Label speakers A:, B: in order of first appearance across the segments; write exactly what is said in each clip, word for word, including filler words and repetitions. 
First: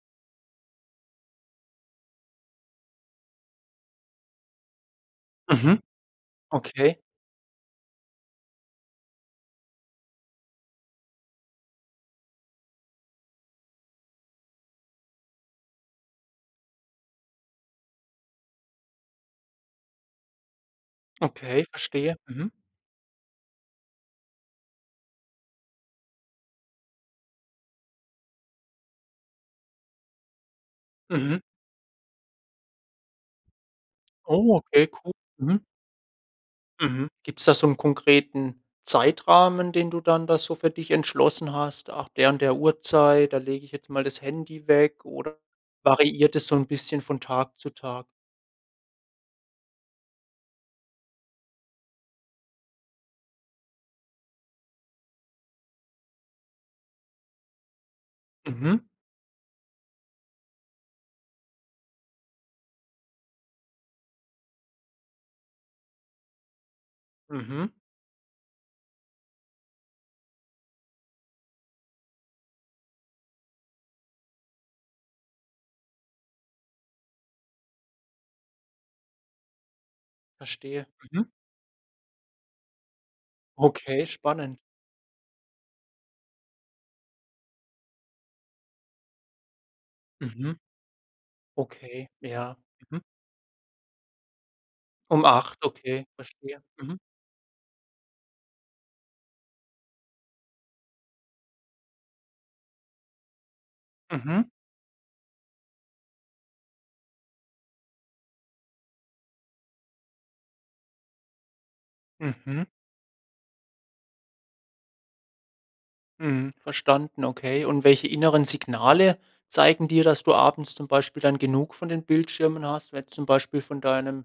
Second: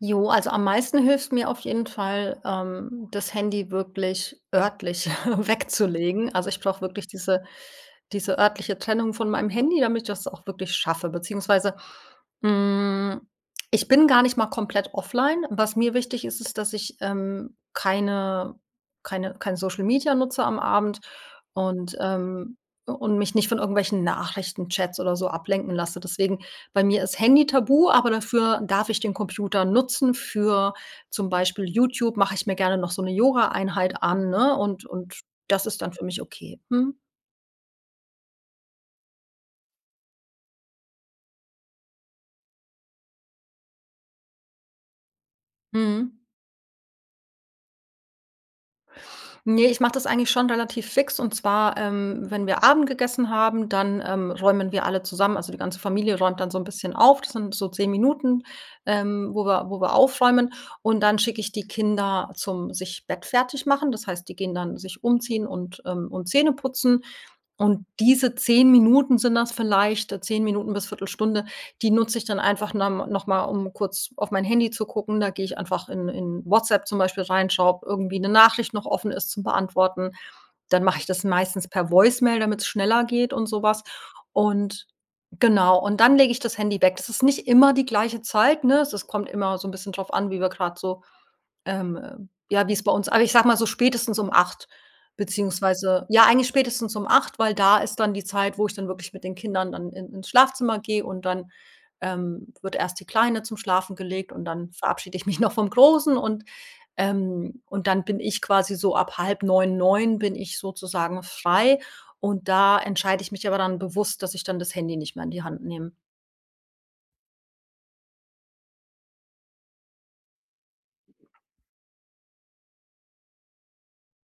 A: Jo, also am meisten hilft's mir auf jeden Fall, ähm, das Handy wirklich örtlich
B: Mhm.
A: wegzulegen. Also, ich brauche
B: Okay.
A: wirklich diese diese örtliche Trennung von meinem Handy, damit ich das auch wirklich schaffe. Beziehungsweise, hm, ich bin gar nicht mal komplett offline. Was mir wichtig ist, ist, dass ich, ähm, keine keine kein Social Media nutze am Abend
B: Okay,
A: und,
B: verstehe. Mhm.
A: ähm u und mich nicht von irgendwelchen Nachrichtenchats oder so ablenken lasse. Deswegen bei mir ist Handy tabu, aber dafür darf ich den Computer nutzen für zum
B: Mhm.
A: Beispiel YouTube mache ich mir gerne noch so 'ne Yogaeinheit an, ne,
B: Oh,
A: und
B: okay cool.
A: und
B: Mhm.
A: das ist dann für mich okay. Mhm.
B: Mhm. Gibt's da so 'n konkreten Zeitrahmen, den du dann da so für dich entschlossen hast? Nach der und der Uhrzeit, da lege ich jetzt mal das Handy weg oder
A: Mhm.
B: variiert das so 'n bisschen von Tag zu Tag?
A: Ne, ich mache das eigentlich schon relativ fix und zwar, ähm, wenn wir Abend gegessen haben, dann, ähm, räumen wir alle zusammen also, die ganze Familie räumt dann so 'n bisschen auf. Das sind so zehn Minuten,
B: Mhm.
A: ähm, wo wir wo wir aufräumen und dann schicke ich die Kinder zum Sich bettfertig machen. Das heißt, die gehen dann sich umziehen und, ähm und Zähne putzen
B: Mhm.
A: und diese zehn Minuten sind das vielleicht, äh, zehn Minuten bis Viertel Stunde, die nutze ich dann einfach norm noch mal, um kurz auf mein Handy zu gucken. Da gehe ich einfach in in Whatsapp zum Beispiel rein, schaue ob irgendwie 'ne Nachricht noch offen ist zum Beantworten. Dann
B: Verstehe.
A: mache ich das
B: Mhm.
A: meistens per Voicemail, damit's schneller geht und so was
B: Okay, spannend.
A: und genau, und dann lege ich das Handy weg. Das ist nicht immer die gleiche Zeit, ne? Also, es kommt immer so 'n bisschen drauf an, wie wir
B: Mhm.
A: grade so, ähm,
B: Okay.
A: äh
B: Ja.
A: ja, wie's bei
B: Mhm.
A: uns aber ich sage mal so spätestens um acht
B: Um acht,
A: beziehungsweise
B: okay,
A: ja, eigentlich
B: verstehe.
A: spätestens
B: Mhm.
A: um acht, weil da ist dann die Zeit, wo ich dann wirklich mit den Kindern dann in ins Schlafzimmer gehe und dann, ähm, wird erst die Kleine zum Schlafen gelegt
B: Mhm.
A: und dann verabschiede ich mich noch vom Großen und, ähm und dann bin ich quasi so ab neun bin ich sozusagen frei und
B: Mhm.
A: da entscheide ich mich aber dann bewusst, dass ich dann das Handy nicht mehr in die Hand nehme.
B: Mhm. Verstanden, okay, und welche inneren Signale zeigen dir, dass du abends zum Beispiel dann genug von den Bildschirmen hast, wenn zum Beispiel von deinem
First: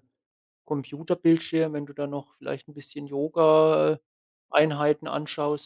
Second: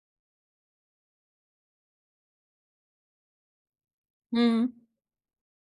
B: Computerbildschirm wenn du dann noch vielleicht 'n bisschen Yoga äh,
A: Mhm.
B: Einheiten anschaust?